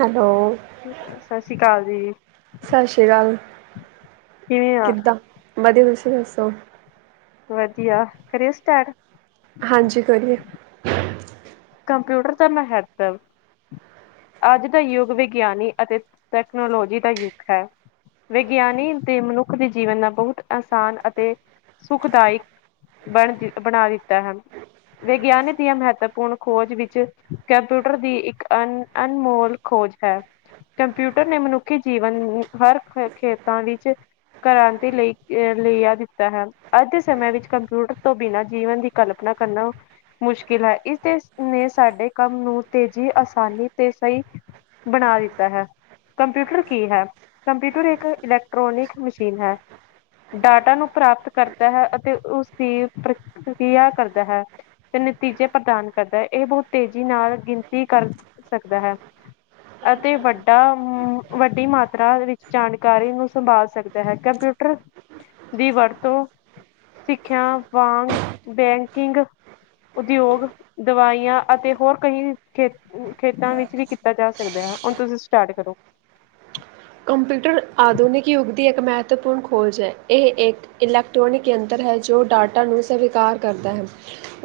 Hello ਸਤਿ ਸ੍ਰੀ ਕਾਲ [unintelligible] ਜੀ [unintelligible] ਸਤਿ ਸ਼੍ਰੀ ਅਕਾਲ। ਕਿਵੇਂ ਆ ਕਿੱਦਾਂ ਵਧੀਆ ਤੂਸ ਤੁਹੀ ਦੱਸੌ [unintelligible] ਵਧੀਆ ਕਰਿਉ ਸਟਾੱਰਟ ਹਾਂਜੀ ਕਰੀਏ। [unintelligible] ਕੰਪਿਊਟਂਰ ਤਾਂ ਮੈਂ ਹੈਕਰ। ਅੱਜ ਦਾ ਯੁੱਗ ਵਿਗਿਆਨੀ ਅਤੇ ਤੈਕਨੋਲੋਜੀ ਦਾ ਯੁੱਗ ਹੈ ਵਿਗਿਆਨੀ ਦੇ ਮਨੁੱਖ ਦੇ ਜੀਵਨ ਨਾਲ ਬਹੁਤ ਆਸਾਨ ਅਤੇ ਸੁੱਖਦਾਇਕ ਬਣ ਬਣਾ ਦਿੱਤਾ ਹੈ। ਵਿਗਿਆਨੀ ਦੀਆਂ ਮਹੱਤਵਪੂਰਨ ਖੋਜ ਵਿੱਚ ਕੰਪਿਊਟਰ ਦੀ ਇੱਕ ਅਨ ਅਨਮੋਲ ਖੋਜ ਹੈ ਕੰਪਿਊਟਰ ਨੇ ਮਨੁੱਖੀ ਜੀਵਨ ਹਰ ਖੇਤਾਂ ਵਿੱਚ ਕ੍ਰਾਂਤੀ ਲਈ ਲ ਆ ਦਿੱਤਾ ਹੈ ਅੱਜ ਦੇ ਸਮੇਂ ਵਿੱਚ ਕੰਪਿਊਟਰ ਤੋਂ ਬਿਨਾਂ ਜੀਵਨ ਦੀ ਕਲਪਨਾ ਕਰਨਾ ਮੁਸ਼ਕਿਲ ਹੈ। ਇਸਦੇ ਨੇ ਸਾਡੇ ਕੰਮ ਨੂੰ ਤੇਜ਼ੀ ਆਸਾਨੀ ਤੇ ਸਹੀ ਬਣਾ ਦਿੱਤਾ ਹੈ। ਕੰਪਿਊਟਰ ਕੀ ਹੈ? ਕੰਪਿਊਟਰ ਇੱਕ ਇਲੈਕਟ੍ਰੋਨਿਕ ਮਸ਼ੀਨ ਹੈ ਡਾਟਾ ਨੂੰ ਪ੍ਰਾਪਤ ਕਰਦਾ ਹੈ। ਅਤੇ ਉਸਦੀ ਪ੍ਰਕਕਿਰਿਆ ਕਰਦਾ ਹੈ ਤੇ ਨਤੀਜੇ ਪ੍ਰਦਾਨ ਕਰਦਾ ਹੈ ਇਹ ਬਹੁਤ ਤੇਜ਼ੀ ਨਾਲ ਗਿਣਤੀ ਕਰ ਹੈ ਅਤੇ ਵੱਡਾ ਵੱਡੀ ਮਾਤਰਾ ਵਿੱਚ ਜਾਣਕਾਰੀ ਨੂੰ ਸੰਭਾਲ ਸਕਦਾ ਹੈ। ਕੰਪਿਊਟਰ ਦੀ ਵਰਤੋਂ ਸਿੱਖਿਆ ਵਾਂਗ ਬੈਂਕਿੰਗ ਉਦਯੋਗ ਦਵਾਈਆਂ ਅਤੇ ਹੋਰ ਕਈ ਖੇ ਖੇਤਾਂ ਵਿੱਚ ਵੀ ਕੀਤਾ ਜਾ ਸਕਦਾ ਹੈ। ਹੁਣ ਤੁਸੀਂ ਸਟਾਰਟ ਕਰੋ। ਕੰਪਿਊਟਰ ਆਧੁਨਿਕ ਯੁੱਗ ਦੀ ਇੱਕ ਮਹੱਤਵਪੂਰਨ ਖੋਜ ਹੈ ਇਹ ਇੱਕ ਇਲੈਕਟ੍ਰੋਨਿਕ ਯੰਤਰ ਹੈ ਜੋ ਡਾਟਾ ਨੂੰ ਸਵੀਕਾਰ ਕਰਦਾ ਹੈ।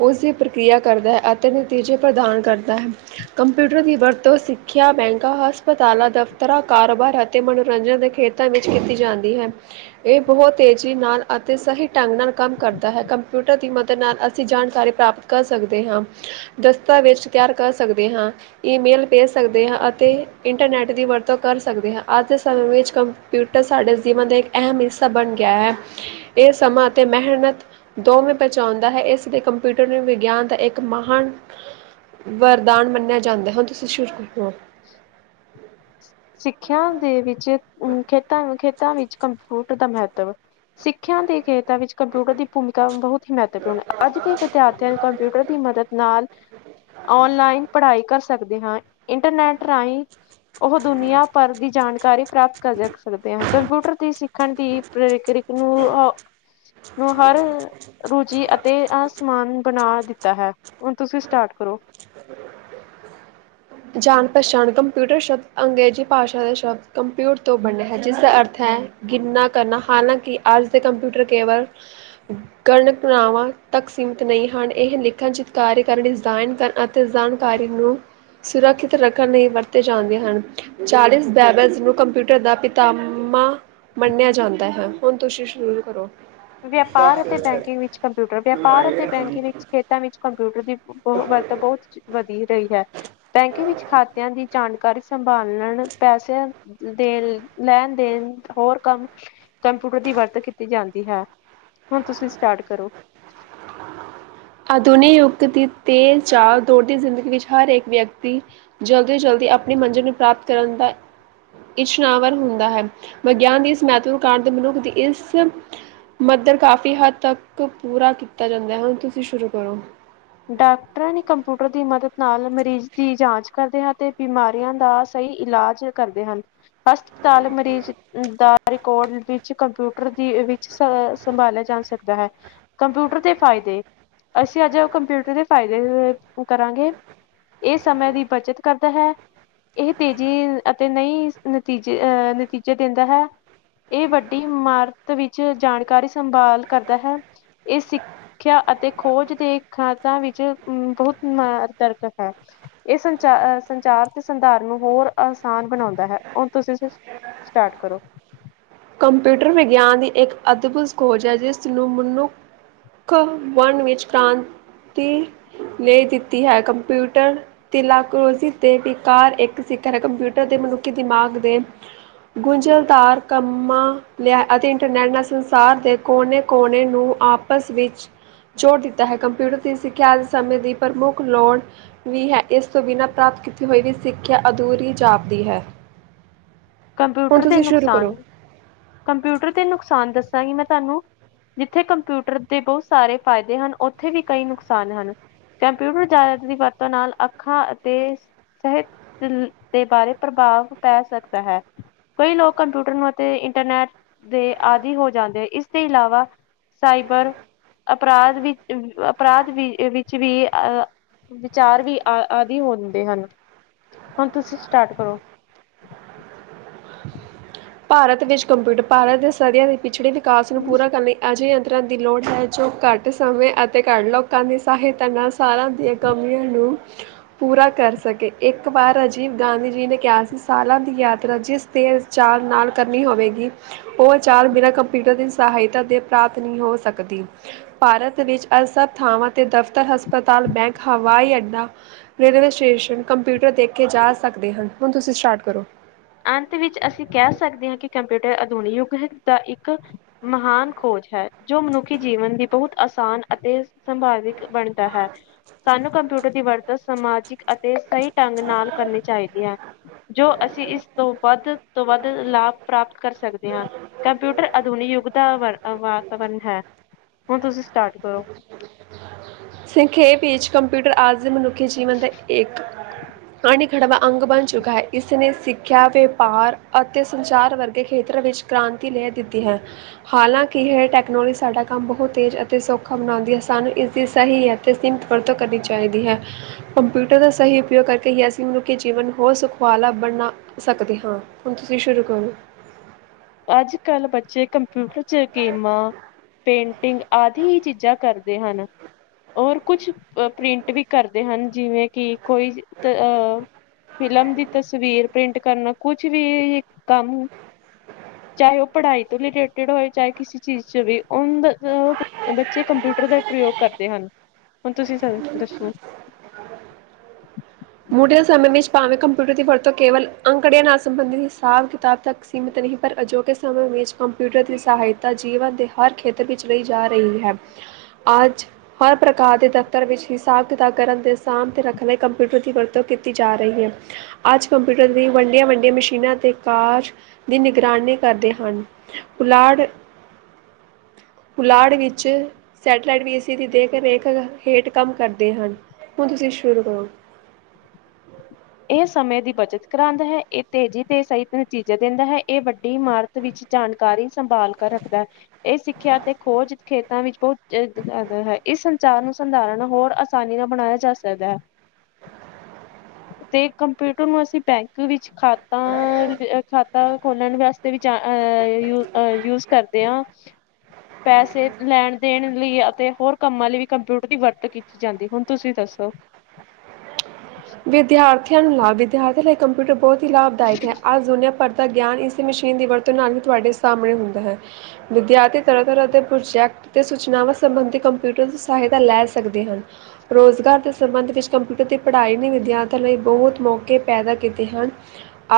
ਉਸ ਦੀ ਪ੍ਰਕਿਰਿਆ ਕਰਦਾ ਹੈ ਅਤੇ ਨਤੀਜੇ ਪ੍ਰਦਾਨ ਕਰਦਾ ਹੈ ਕੰਪਿਊਟਰ ਦੀ ਵਰਤੋਂ ਸਿੱਖਿਆ ਬੈਂਕਾਂ ਹਸਪਤਾਲਾਂ ਦਫ਼ਤਰਾਂ ਕਾਰੋਬਾਰ ਅਤੇ ਅਤੇ ਮਨੋਰੰਜਨ ਦੇ ਖੇਤਰਾਂ ਵਿੱਚ ਕੀਤੀ ਜਾਂਦੀ ਹੈ। ਇਹ ਬਹੁਤ ਤੇਜ਼ੀ ਨਾਲ ਅਤੇ ਸਹੀ ਢੰਗ ਨਾਲ ਕੰਮ ਕਰਦਾ ਹੈ। ਕੰਪਿਊਟਰ ਦੀ ਮਦਦ ਨਾਲ ਅਸੀਂ ਜਾਣਕਾਰੀ ਪ੍ਰਾਪਤ ਕਰ ਸਕਦੇ ਹਾਂ। ਦਸਤਾਵੇਜ਼ ਤਿਆਰ ਕਰ ਸਕਦੇ ਹਾਂ, ਈਮੇਲ ਭੇਜ ਸਕਦੇ ਹਾਂ ਅਤੇ ਇੰਟਰਨੈੱਟ ਦੀ ਵਰਤੋਂ ਕਰ ਸਕਦੇ ਹਾਂ। ਅੱਜ ਦੇ ਸਮੇਂ ਵਿੱਚ ਕੰਪਿਊਟਰ ਸਾਡੇ ਜੀਵਨ ਦਾ ਇੱਕ ਅਹਿਮ ਹਿੱਸਾ ਬਣ ਗਿਆ ਹੈ। ਇਹ ਸਮਾਂ ਅਤੇ ਮਿਹਨਤ ਦੋਵੇਂ ਪਹੁੰਚਾਉਂਦਾ ਹੈ ਇਸ ਲਈ ਕੰਪਿਊਟਰ ਨੂੰ ਵਿਗਿਆਨ ਦਾ ਇੱਕ ਮਹਾਨ ਵਰਦਾਨ ਮੰਨਿਆ ਜਾਂਦਾ ਹੈ। ਹੁਣ ਤੁਸੀਂ ਸ਼ੁਰ ਹੋ [unintelligible] ਸਿੱਖਿਆ ਦੇ ਵਿੱਚ ਚ ਖੇਤਾਂ ਖੇ ਵਿੱਚ ਕੰਪਿਊਟ ਦਾ ਮਹੱਤਵ ਸਿੱਖਿਆ ਦੇ ਖੇ ਵਿੱਚ ਕੰਪਿਊਟਰ ਦੀ ਭੂਮਿਕਾ ਬਹੁਤ ਹੀ ਮਹੱਤਵਪੂਰਨ ਅੱਜ ਦੇ ਵਿਦਿਆਰਥੀਆਂ ਨੂੰ ਕੰਪਿਊਟਰ ਦੀ ਮਦਦ ਨਾਲ ਔਨਲਾਈਨ ਪੜ੍ਹਾਈ ਕਰ ਸਕਦਾ ਐ ਸਕਦੇ ਹਾਂ ਇੰਟਰਨੈਟ ਰਾਹੀਂ ਉਹ ਦੁਨੀਆਂ ਭਰ ਦੀ ਜਾਣਕਾਰੀ ਪ੍ਰਾਪਤ ਕਰ ਸਕ ਸਕਦੇ ਹਾਂ ਕੰਪਿਊਟਰ ਦੀ ਸਿੱ ਰੱਖਣ ਦੀ ਪ੍ਰਕਿ੍ਰਕ [unintelligible] ਨੂੰ ਹਰ ਰੁਚੀ ਅਤੇ ਆ ਸਮਾਨ ਬਣਾ ਦਿੱਤਾ ਹੈ। ਹੁਣ ਤੁਸੀਂ ਸਟਾਰਟ ਕਰੋ। ਜਾਣ ਪਛਾਣ ਕੰਪਿਊਟਰ ਸ਼ਬਦ ਅੰਗਰੇਜ਼ੀ ਭਾਸ਼ਾ ਦੇ ਸ਼ਬਦ ਕੰਪਿਊਟਰ ਤੋਂ ਬਣਿਆ ਹੈ। ਜਿਸਦਾ ਅਰਥ ਹੈ ਗਿਨਾ ਕਰਨਾ ਹਾਲਾਂਕਿ ਅੱਜ ਦੇ ਕੰਪਿਊਟਰ ਕੇਵਲ ਗਣਨਾਵਾਂ ਤੱਕ ਸੀਮਤ ਨਹੀਂ ਹਨ। ਇਹ ਲਿਖਣ ਚਿਤਕਾਰੀ ਕਰਨ ਡਿਜ਼ਾਈਨ ਕਰਨ ਅਤੇ ਜਾਣਕਾਰੀ ਨੂੰ ਸੁਰੱਖਿਅਤ ਰੱਖਣ ਲਈ ਵਰਤੇ ਜਾਂਦੇ ਹਨ। ਚਾਰਲਿਸ ਬੈਬਲ ਨੂੰ ਕੰਪਿਊਟਰ ਦਾ ਪਿਤਾਮਾ ਮੰਨਿਆ ਜਾਂਦਾ ਹੈ। ਹੁਣ ਤੁਸੀਂ ਸ਼ੁਰੂ ਕਰੋ। ਵਯਾਪਾਰ ਅਤੇ ਬੈਂਕਿੰਗ ਵਿੱਚ ਕੰਪਿਊਟਰ ਵਯਾਪਾਰ ਅਤੇ ਬੈਂਕਿੰਗ ਵਿਚ ਖੇਤਾਂ ਵਿੱਚ ਕੰਪਿਊਟਰ ਦੀ। ਬ ਵਰਤ ਬਹੁਤ ਵਧੀ ਰਹੀ ਹੈ ਬੈਂਕ ਵਿੱਚ ਖਾਤਿਆਂ ਦੀ ਜਾਣ। ਕਰ ਸੰਭਾਲਣ ਪੈਸੇ ਦੇ ਲੈਣ ਦੇਣ ਹੋਰ ਕੰਮ ਕੰਪਿਊਟਰ ਦੀ ਵਰਤ ਕੀਤੀ ਜਾਂਦੀ ਹੈ। ਹੁਣ ਤੁਸੀਂ ਸਟਾਰਟ ਕਰੋ। ਆਧੁਨਿਕ ਯੁੱਗ ਦੀ ਤੇਜ ਚਾਲ ਦੌੜਦੀ ਜ਼ਿੰਦਗੀ ਵਿੱਚ ਹਰ ਇੱਕ ਵਿਅਕਤੀ ਜਲਦੀ ਜਲਦੀ ਆਪਣੀ ਮੰਜ਼ਿਲ ਨੂੰ ਪ੍ਰਾਪਤ ਕਰਨ ਦਾ ਇਛਨਾਵਰ ਹੁੰਦਾ ਹੈ ਵਿਗਿਆਨ ਦੀ ਇਸ ਮਹੱਤਵ ਕਾਰ ਮਨੁੱਖ ਦੀ ਇਸ ਮੱਧ ਕਾਫ਼ੀ ਹੱਦ ਤੱਕ ਪੂਰਾ ਕੀਤਾ ਜਾਂਦਾ ਹੈ। ਸ਼ੁਰੂ ਕਰੋ। ਡਾਕਟਰਾਂ ਨੇ ਕੰਪਿਊਟਰ ਦੀ ਮਦੱਦ। ਨਾਲ ਮਰੀਜ਼ ਦੀ ਜਾਂਚ ਕਰਦੇ ਹਾਂ ਤੇ ਬਿਮਾਰੀਆਂ ਦਾ ਸਹੀ ਇਲਾਜ ਕਰਦੇ ਹਨ ਹਸਪਤਾਲ ਮਰੀਜ਼ ਦਾ ਰਿਕਾਰਡ ਵਿੱਚ ਕੰਪਿਊਟਰ ਦੀ ਵਿੱਚ ਸ ਸੰਭਾਲਿਆ ਜਾ ਸਕਦਾ ਹੈ ਕੰਪਿਊਟਰ ਦੇ ਫਾਇਦੇ ਅਸੀਂ ਅੱਜ । ਕੰਪਿਊਟਰ ਦੇ ਫਾਇਦੇ ਕਰਾਂਗੇ ਇਹ ਸਮੇਂ ਦੀ ਬੱਚਤ ਕਰਦਾ ਹੈ ਇਹ ਤੇਜ਼ੀ ਅਤੇ ਨਹੀਂ ਨਤੀਜੇ ਅ ਨਤੀਜੇ ਦਿੰਦਾ ਹੈ ਇਹ ਵੱਡੀ ਇਮਾਰਤ ਵਿੱਚ ਜਾਣਕਾਰੀ ਸੰਭਾਲ ਕਰਦਾ ਹੈ ਇਹ ਸਿੱਖਿਆ ਅਤੇ ਖੋਜ ਦੇ। ਖਾਦਾਂ ਵਿੱਚ ਬਹੁਤ ਦਰਕਤ ਹੈ ਇਹ ਸੰਚਾਰ ਸੰਚਾਰ ਤੇ ਸੰਧਾਰ ਨੂੰ ਹੋਰ ਆਸਾਨ ਬਣਾਉਂਦਾ ਹੈ ਹੁਣ ਤੁਸੀਂ ਸਟਾਰਟ ਕਰੋ। ਕੰਪਿਊਟਰ ਵਿਗਿਆਨ ਦੀ ਇੱਕ ਅਦਭੁਤ ਖੋਜ ਹੈ ਜਿਸ ਨੂੰ ਮਨੁੱਖ ਮਨ ਵਿੱਚ ਕ੍ਰਾਂਤੀ ਲਈ ਦਿੱਤੀ ਹੈ ਕੰਪਿਊਟਰ ਤ ਤੇ ਵਿਕਾਰ ਇੱਕ ਸਿਖਰ ਹੈ ਕੰਪਿਊਟਰ ਦੇ ਮਨੁੱਖੀ ਦਿਮਾਗ ਦੇ ਗੁੰਝਲਦਾਰ ਕੰਮ। ਮ ਲਿਆ ਅਤੇ ਇੰਟਰਨੈੱਟ ਨਾਲ ਸੰਸਾਰ ਦੇ ਕੋਨੇ ਕੋਨੇ ਨੂੰ ਆਪਸ ਵਿੱਚ ਜੋੜ ਦਿੱਤਾ ਹੈ ਕੰਪਿਊਟਰ ਦੀ ਸਿੱਖਿਆ ਆਜ ਸਮੇਂ ਦੀ ਪ੍ਰਮੁੱਖ ਲੋੜ ਵੀ ਹੈ ਇਸ ਤੋਂ ਬਿਨਾਂ ਪ੍ਰਾਪਤ ਕੀਤੀ ਹੋਈ ਵੀ ਸਿੱਖਿਆ ਅਧੂਰੀ ਜਾਪਦੀ ਹੈ। ਹੁਣ ਕੰਪਿਊਟਰ ਦੇ ਤੁਸੀਂ ਸ਼ੁਰੂ ਨੁਕਸਾਨ। ਕਰੋ। ਕੰਪਿਊਟਰ ਦੇ ਨੁਕਸਾਨ ਦੱਸਾਂਗੀ ਮੈਂ ਤੁਹਾਨੂੰ ਜਿੱਥੇ ਕੰਪਿਊਟਰ ਦੇ ਬਹੁਤ ਸਾਰੇ ਫਾਇਦੇ ਹਨ ਉੱਥੇ ਵੀ ਕਈ ਨੁਕਸਾਨ ਹਨ ਕੰਪਿਊਟਰ ਜ਼ਿਆਦਾ ਦੀ ਵਰਤੋਂ ਨਾਲ ਅੱਖਾਂ ਅਤੇ ਸਿਹਤ ਦੇ ਬਾਰੇ ਪ੍ਰਭਾਵ ਪੈ ਸਕਦਾ ਹੈ। ਕਈ ਲੋਕ ਕੰਪਿਊਟਰ ਨੂੰ ਅਤੇ ਇੰਟਰਨੈਟ ਦੇ ਆਦਿ ਹੋ ਜਾਂਦੇ ਹੈ ਇਸਦੇ ਇਲਾਵਾ ਸਾਈਬਰ ਅਪਰਾਧ ਵਿੱਚ ਅਪਰਾਧ ਵਿੱਚ ਵੀ ਅਹ ਵਿਚਾਰ ਵੀ ਆ ਆਦਿ ਹੋ ਜਾਂਦੇ ਹਨ ਹੁਣ ਤੁਸੀਂ ਸਟਾਰਟ ਕਰੋ। ਭਾਰਤ ਵਿੱਚ ਕੰਪਿਊਟਰ ਭਾਰਤ ਦੇ ਸਦੀਆਂ ਦੀ ਪਿਛੜੇ। ਵਿਕਾਸ ਨੂੰ ਪੂਰਾ ਕਰਨ ਲਈ ਅਜਿਹੇ। ਦੀ ਲੋੜ ਹੈ ਜੋ ਘੱਟ ਸਮੇਂ ਅਤੇ ਘੱਟ ਲੋਕਾਂ ਦੀ ਸਹਾਇਤਾ ਨਾਲ ਸਾਲਾਂ ਦੀਆਂ ਕਮੀਆਂ ਨੂੰ ਪੂਰਾ ਕਰ ਸਕੇ ਇੱਕ ਵਾਰ ਰਾਜੀਵ ਗਾਂਧੀ ਜੀ ਨੇ ਕਿਹਾ ਸੀ ਸਾਲਾਂ ਦੀ ਯਾਤਰਾ ਜਿਸ ਤੇ ਚਾਰ। ਨਾਲ ਕਰਨੀ ਹੋਵੇਗੀ। ਉਹ ਚਾਲ ਬਿਨਾਂ ਕੰਪਿਊਟਰ ਦੀ ਸਹਾਇਤਾ ਦੇ ਪ੍ਰਾਪਤ ਨਹੀਂ ਹੋ ਸਕਦੀ। ਭਾਰਤ ਵਿੱਚ ਅ ਸੱਭ ਥਾਵਾਂ ਤੇ ਦਫ਼ਤਰ, ਹਸਪਤਾਲ, ਬੈਂਕ, ਹਵਾਈ ਅੱਡਾ, ਰੇਲਵੇ ਸਟੇਸ਼ਨ, ਕੰਪਿਊਟਰ ਦੇਖੇ ਜਾ ਸਕਦੇ ਹਨ। ਹੁਣ ਤੁਸੀਂ ਸਟਾਰਟ ਕਰੋ। ਅੰਤ ਵਿੱਚ ਅਸੀਂ ਕਹਿ ਸਕਦੇ ਹਾਂ ਕਿ ਕੰਪਿਊਟਰ ਅਧੁਨਿਕ ਯੁੱਗ ਹੈ ਦਾ ਇੱਕ ਮਹਾਨ ਖੋਜ ਹੈ ਜੋ ਮਨੁੱਖੀ ਜੀਵਨ ਦੀ ਬਹੁਤ ਆਸਾਨ ਅਤੇ ਸੰਭਾਵਿਕ ਬਣ । ਤਾਂ ਹੈ, ਸਾਨੂੰ ਕੰਪਿਊਟਰ ਦੀ ਵਰਤ । ਤ ਸਮਾਜਿਕ ਅਤੇ ਸਹੀ । ਢੰਗ ਨਾਲ ਕਰਨੀ ਚਾਹੀਦੀ ਹੈ। ਜੋ ਅਸੀਂ ਇਸ। ਤੋਂ ਵੱਧ ਤੋਂ ਵੱਧ ਲਾਭ ਪ੍ਰਾਪਤ ਕਰ ਸਕਦੇ ਹਾਂ। ਕੰਪਿਊਟਰ ਆਧੁਨਿਕ ਯੁੱਗ ਦਾ ਵਰ ਅ ਵਾਤਾਵਰਨ ਹੈ। ਹੁਣ ਤੁਸੀਂ ਸਟਾਰਟ ਕਰੋ। ਸੰਖੇਪ ਵਿੱਚ ਕੰਪਿਊਟਰ ਅੱਜ ਦੇ ਮਨੁੱਖੀ ਜੀਵਨ ਦਾ ਇੱਕ ਅਨਿੱਖੜਵਾਂ ਅੰਗ ਬਣ ਚੁੱਕਾ ਹੈ। ਇਸ ਨੇ ਸਿੱਖਿਆ, ਵਪਾਰ ਅਤੇ ਸੰਚਾਰ ਵਰਗੇ ਖੇਤਰ ਵਿੱਚ ਕ੍ਰਾਂਤੀ ਲੈ ਦਿੱਤੀ ਹੈ। ਹਾਲਾਂਕਿ ਇਹ ਟੈਕਨੋਲੋਜੀ ਸਾਡਾ ਕੰਮ ਬਹੁਤ ਤੇਜ਼ ਅਤੇ ਸੌਖਾ ਬਣਾਉਂਦੀ ਹੈ ਸਾਨੂੰ ਇਸ ਦੀ । ਸਹੀ ਹੈ ਅਤੇ ਸੀਮਿਤ ਵਰਤੋਂ ਕਰਨੀ ਚਾਹੀਦੀ ਹੈ। ਕੰਪਿਊਟਰ ਦਾ ਸਹੀ ਉਪਯੋਗ ਕਰਕੇ ਹੀ ਅਸੀਂ ਮਨੁੱਖੀ ਜੀਵਨ ਹੋਰ ਸੁਖ ਵਾਲਾ ਬਣਾ ਸਕਦੇ ਹਾਂ ਹੁਣ ਤੁਸੀਂ ਸ਼ੁਰੂ ਕਰੋ। ਅੱਜ ਕੱਲ੍ਹ ਬੱਚੇ ਕੰਪਿਊਟਰ ਚ ਗੇਮਾਂ ਪੇਂਟਿੰਗ ਆਦਿ ਹੀ ਚੀਜ਼ਾਂ ਕਰਦੇ ਹਨ ਔਰ ਕੁਝ ਪ੍ਰਿੰਟ ਵੀ ਕਰਦੇ ਹਨ ਜਿਵੇਂ ਕਿ ਕੋਈ ਅ ਫਿਲਮ ਦੀ ਤਸਵੀਰ ਪ੍ਰਿੰਟ ਕਰਨਾ, ਕੁਝ ਵੀ ਕੰਮ । ਚਾਹੇ ਉਹ ਪੜ੍ਹਾਈ ਤੋਂ ਰਿਲੇਟਿਡ ਹੋਏ, ਚਾਹੇ ਕਿਸੇ ਚੀਜ਼ ਚ ਵੀ। ਉਂਦਾ ਓ ਉਹਦਾ ਬੱਚੇ ਕੰਪਿਊਟਰ ਦਾ ਪ੍ਰਯੋਗ ਕਰਦੇ ਹਨ। ਹੁਣ ਤੁਸੀਂ ਸ ਦੱਸੋ। ਮੁੜਲੇ ਸਮੇਂ ਵਿੱਚ ਭਾਵੇਂ ਕੰਪਿਊਟਰ ਦੀ ਵਰਤੋਂ ਕੇਵਲ ਅੰਕੜਿਆਂ ਨਾਲ ਸੰਬੰਧਿਤ ਹਿਸਾਬ ਕਿਤਾਬ ਤੱਕ ਸੀਮਿਤ ਰਹੀ। ਪਰ ਅਜੋਕੇ ਸਮੇਂ ਵਿੱਚ ਕੰਪਿਊਟਰ ਦੀ ਸਹਾਇਤਾ ਜੀਵਨ ਦੇ ਹਰ ਖੇਤਰ ਵਿੱਚ ਲਈ ਜਾ ਰਹੀ ਹੈ। ਅੱਜ ਹਰ ਪ੍ਰਕਾਰ ਦੇ ਦਫ਼ਤਰ ਵਿੱਚ ਹਿਸਾਬ ਕਿਤਾਬ ਕਰਨ ਦੇ ਸਾਂਭ ਤੇ ਰੱਖਣ ਲਈ ਕੰਪਿਊਟਰ । ਦੀ ਵਰਤੋਂ ਕੀਤੀ ਜਾ ਰਹੀ ਹੈ। ਅੱਜ ਕੰਪਿਊਟਰ ਵੀ ਵੱਡੀਆਂ ਵੱਡੀਆਂ ਮਸ਼ੀਨਾਂ ਤੇ ਕਾਰ ਦੀ ਨਿਗਰਾਨੀ ਕਰਦੇ ਹਨ। ਪੁਲਾੜ ਪੁਲਾੜ ਵਿੱਚ ਸੈਟੇਲਾਈਟ ਵੀ ਇਸੀ‌ ਦੀ ਦੇਖ ਰੇਖ ਹੇਠ ਕੰਮ ਕਰਦੇ ਹਨ। ਹੁਣ ਤੁਸੀਂ ਸ਼ੁਰੂ ਕਰੋ। [unintelligible] ਇਹ ਸਮੇਂ ਦੀ ਬੱਚਤ ਕਰਾਉਂਦਾ ਹੈ। ਇਹ ਤੇਜ਼ੀ ਤੇ ਸਹੀ ਨਤੀਜੇ ਦਿੰਦਾ ਹੈ। ਇਹ ਵੱਡੀ ਇਮਾਰਤ ਵਿੱਚ ਜਾਣਕਾਰੀ ਸੰਭਾਲ ਕਰ ਰੱਖਦਾ ਹੈ। ਇਹ ਸਿੱਖਿਆ ਅਤੇ ਖੋਜ ਖੇਤਾਂ ਵਿੱਚ ਬਹੁਤ [unintelligible] ਹੈ। ਇਸ ਸੰਚਾਰ ਨੂੰ ਸੰਧਾਰਨ ਹੋਰ ਆਸਾਨੀ ਨਾਲ ਬਣਾਇਆ ਜਾ ਸਕਦਾ ਹੈ । ਤੇ ਕੰਪਿਊਟਰ ਨੂੰ ਅਸੀਂ ਬੈਂਕ ਵਿੱਚ । ਖਾਤਾਂ ਖਾ । ਖਾਤਾ ਖੋਲਣ ਵਾਸਤੇ ਵੀ [unintelligible] ਯੂ ਯੂਜ ਕਰਦੇ ਹਾਂ। ਪੈਸੇ ਲੈਣ ਦੇਣ ਲਈ ਅਤੇ ਹੋਰ ਕੰਮਾਂ ਲਈ ਵੀ ਕੰਪਿਊਟਰ ਦੀ ਵਰਤੋਂ ਕੀਤੀ ਜਾਂਦੀ। ਹੁਣ ਤੁਸੀਂ ਦੱਸੋ। ਵਿਦਿਆਰਥ । ਵਿਦਿਆ ਨੂੰ ਲਾਭ ।ਵਿਦਿਆਰਥੀ ਲਈ ਕੰਪਿਊਟਰ ਬਹੁਤ । ਕੀ ਲਾਭਦਾਇਕ ਹੈ। ਅੱਜ ਦੁਨੀਆਂ ਪੜ੍ਹਦੀ । ਦਾ ਗਿਆਨ ਇਸ ਮਸ਼ੀਨ ਦੀ ਵਰਤੋਂ ਨਾਲ ਹੀ ਤੁਹਾਡੇ ਸਾਹਮਣੇ ਹੁੰਦਾ ਹੈ। ਵਿਦਿਆਰਥੀ ਤਰ੍ਹਾਂ ਤਰ੍ਹਾਂ ਦੇ ਪ੍ਰੋਜੈਕਟ ਤੇ ਸੂਚਨਾਵਾਂ ਸੰਬੰਧੀ ਕੰਪਿਊਟਰ ਦੀ ਸਹਾਇਤਾ ਲੈ ਸਕਦੇ ਹਨ। ਰੋਜ਼ਗਾਰ ਦੇ ਸੰਬੰਧ ਵਿੱਚ ਕੰਪਿਊਟਰ ਦੀ ਪੜ੍ਹਾਈ ਨਹੀਂ । ਵਿਦਿਆਰਥੀਆਂ ਲਈ ਬਹੁਤ ਮੌਕੇ ਪੈਦਾ ਕੀਤੇ ਹਨ।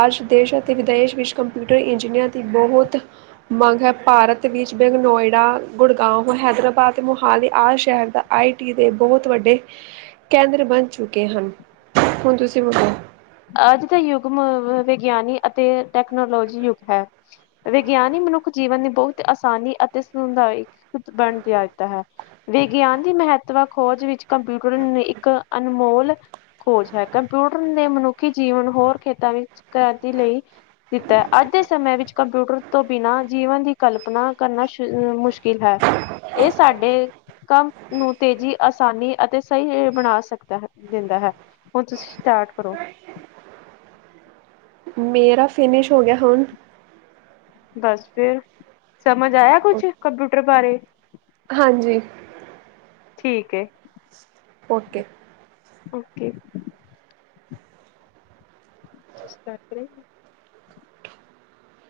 ਅੱਜ ਦੇਸ਼ ਅਤੇ ਵਿਦੇਸ਼ ਵਿੱਚ ਕੰਪਿਊਟਰ ਇੰਜੀਨੀਅਰ ਦੀ ਬਹੁਤ ਮੰਗ ਹੈ। ਭਾਰਤ ਵਿੱਚ ਬੈਂਗ ਨੋਇਡਾ, ਗੁੜਗਾਓ, ਹੈਦਰਾਬਾਦ ਮੋਹਾਲੀ ਆਦਿ ਸ਼ਹਿਰ ਦਾ ਆਈ ਟੀ ਦੇ ਬਹੁਤ ਵੱਡੇ ਕੇਂਦਰ ਬਣ ਚੁੱਕੇ ਹਨ। ਹੁਣ ਤੁਸੀਂ ਮੁਕਾਓ। ਅੱਜ ਦੇ ਯੁਗ ਮ-ਮ ਵਿਗਿਆਨੀ ਅਤੇ ਟੈਕਨੋਲੋਜੀ ਯੁੱਗ ਹੈ। ਵਿਗਿਆਨੀ ਮਨੁੱਖ ਜੀਵਨ ਦੀ ਬਹੁਤ ਆਸਾਨੀ ਅਤੇ ਸੁਧ ਬਣ ਗਿਆ ਦਿੱਤਾ ਹੈ। ਵਿਗਿਆਨ ਦੀ ਮਹੱਤਵ ਖੋਜ ਵਿੱਚ ਕੰਪਿਊਟਰ ਇੱਕ ਅਨਮੋਲ ਖੋਜ ਹੈ। ਕੰਪਿਊਟਰ ਨੇ ਮਨੁੱਖ ਮਨੁੱਖੀ ਜੀਵਨ ਹੋਰ ਖੇਤਾਂ ਵਿੱਚ ਕਾਰਜ ਲਈ ਦਿੱਤਾ ਹੈ। ਅੱਜ ਦੇ ਸਮੇਂ ਵਿੱਚ ਕੰਪਿਊਟਰ ਤੋਂ ਬਿਨਾਂ ਜੀਵਨ ਦੀ ਕਲਪਨਾ ਕਰਨਾ ਸ਼ ਮੁਸ਼ਕਿਲ ਹੈ। ਇਹ ਸਾਡੇ ਕੰਮ ਨੂੰ ਤੇਜ਼ੀ, ਆਸਾਨੀ ਅਤੇ ਸਹੀ ਹੀ ਬਣਾ ਸਕਦਾ ਹੈ ਦਿੰਦਾ ਹੈ। ਹੁਣ ਤੁਸੀਂ ਸਟਾਰਟ ਕਰੋ। ਮੇਰਾ ਫਿਨਿਸ਼ ਹੋ ਗਿਆ, ਹੁਣ ਬਸ ਫਿਰ, ਸਮਝ ਆਇਆ ਕੁਝ ਕੰਪਿਊਟਰ ਬਾਰੇ? ਹਾਂਜੀ। ਠੀਕ ਏ । ਓਕੇ। ਓਕੇ। ਇਸ ਕਰਕੇ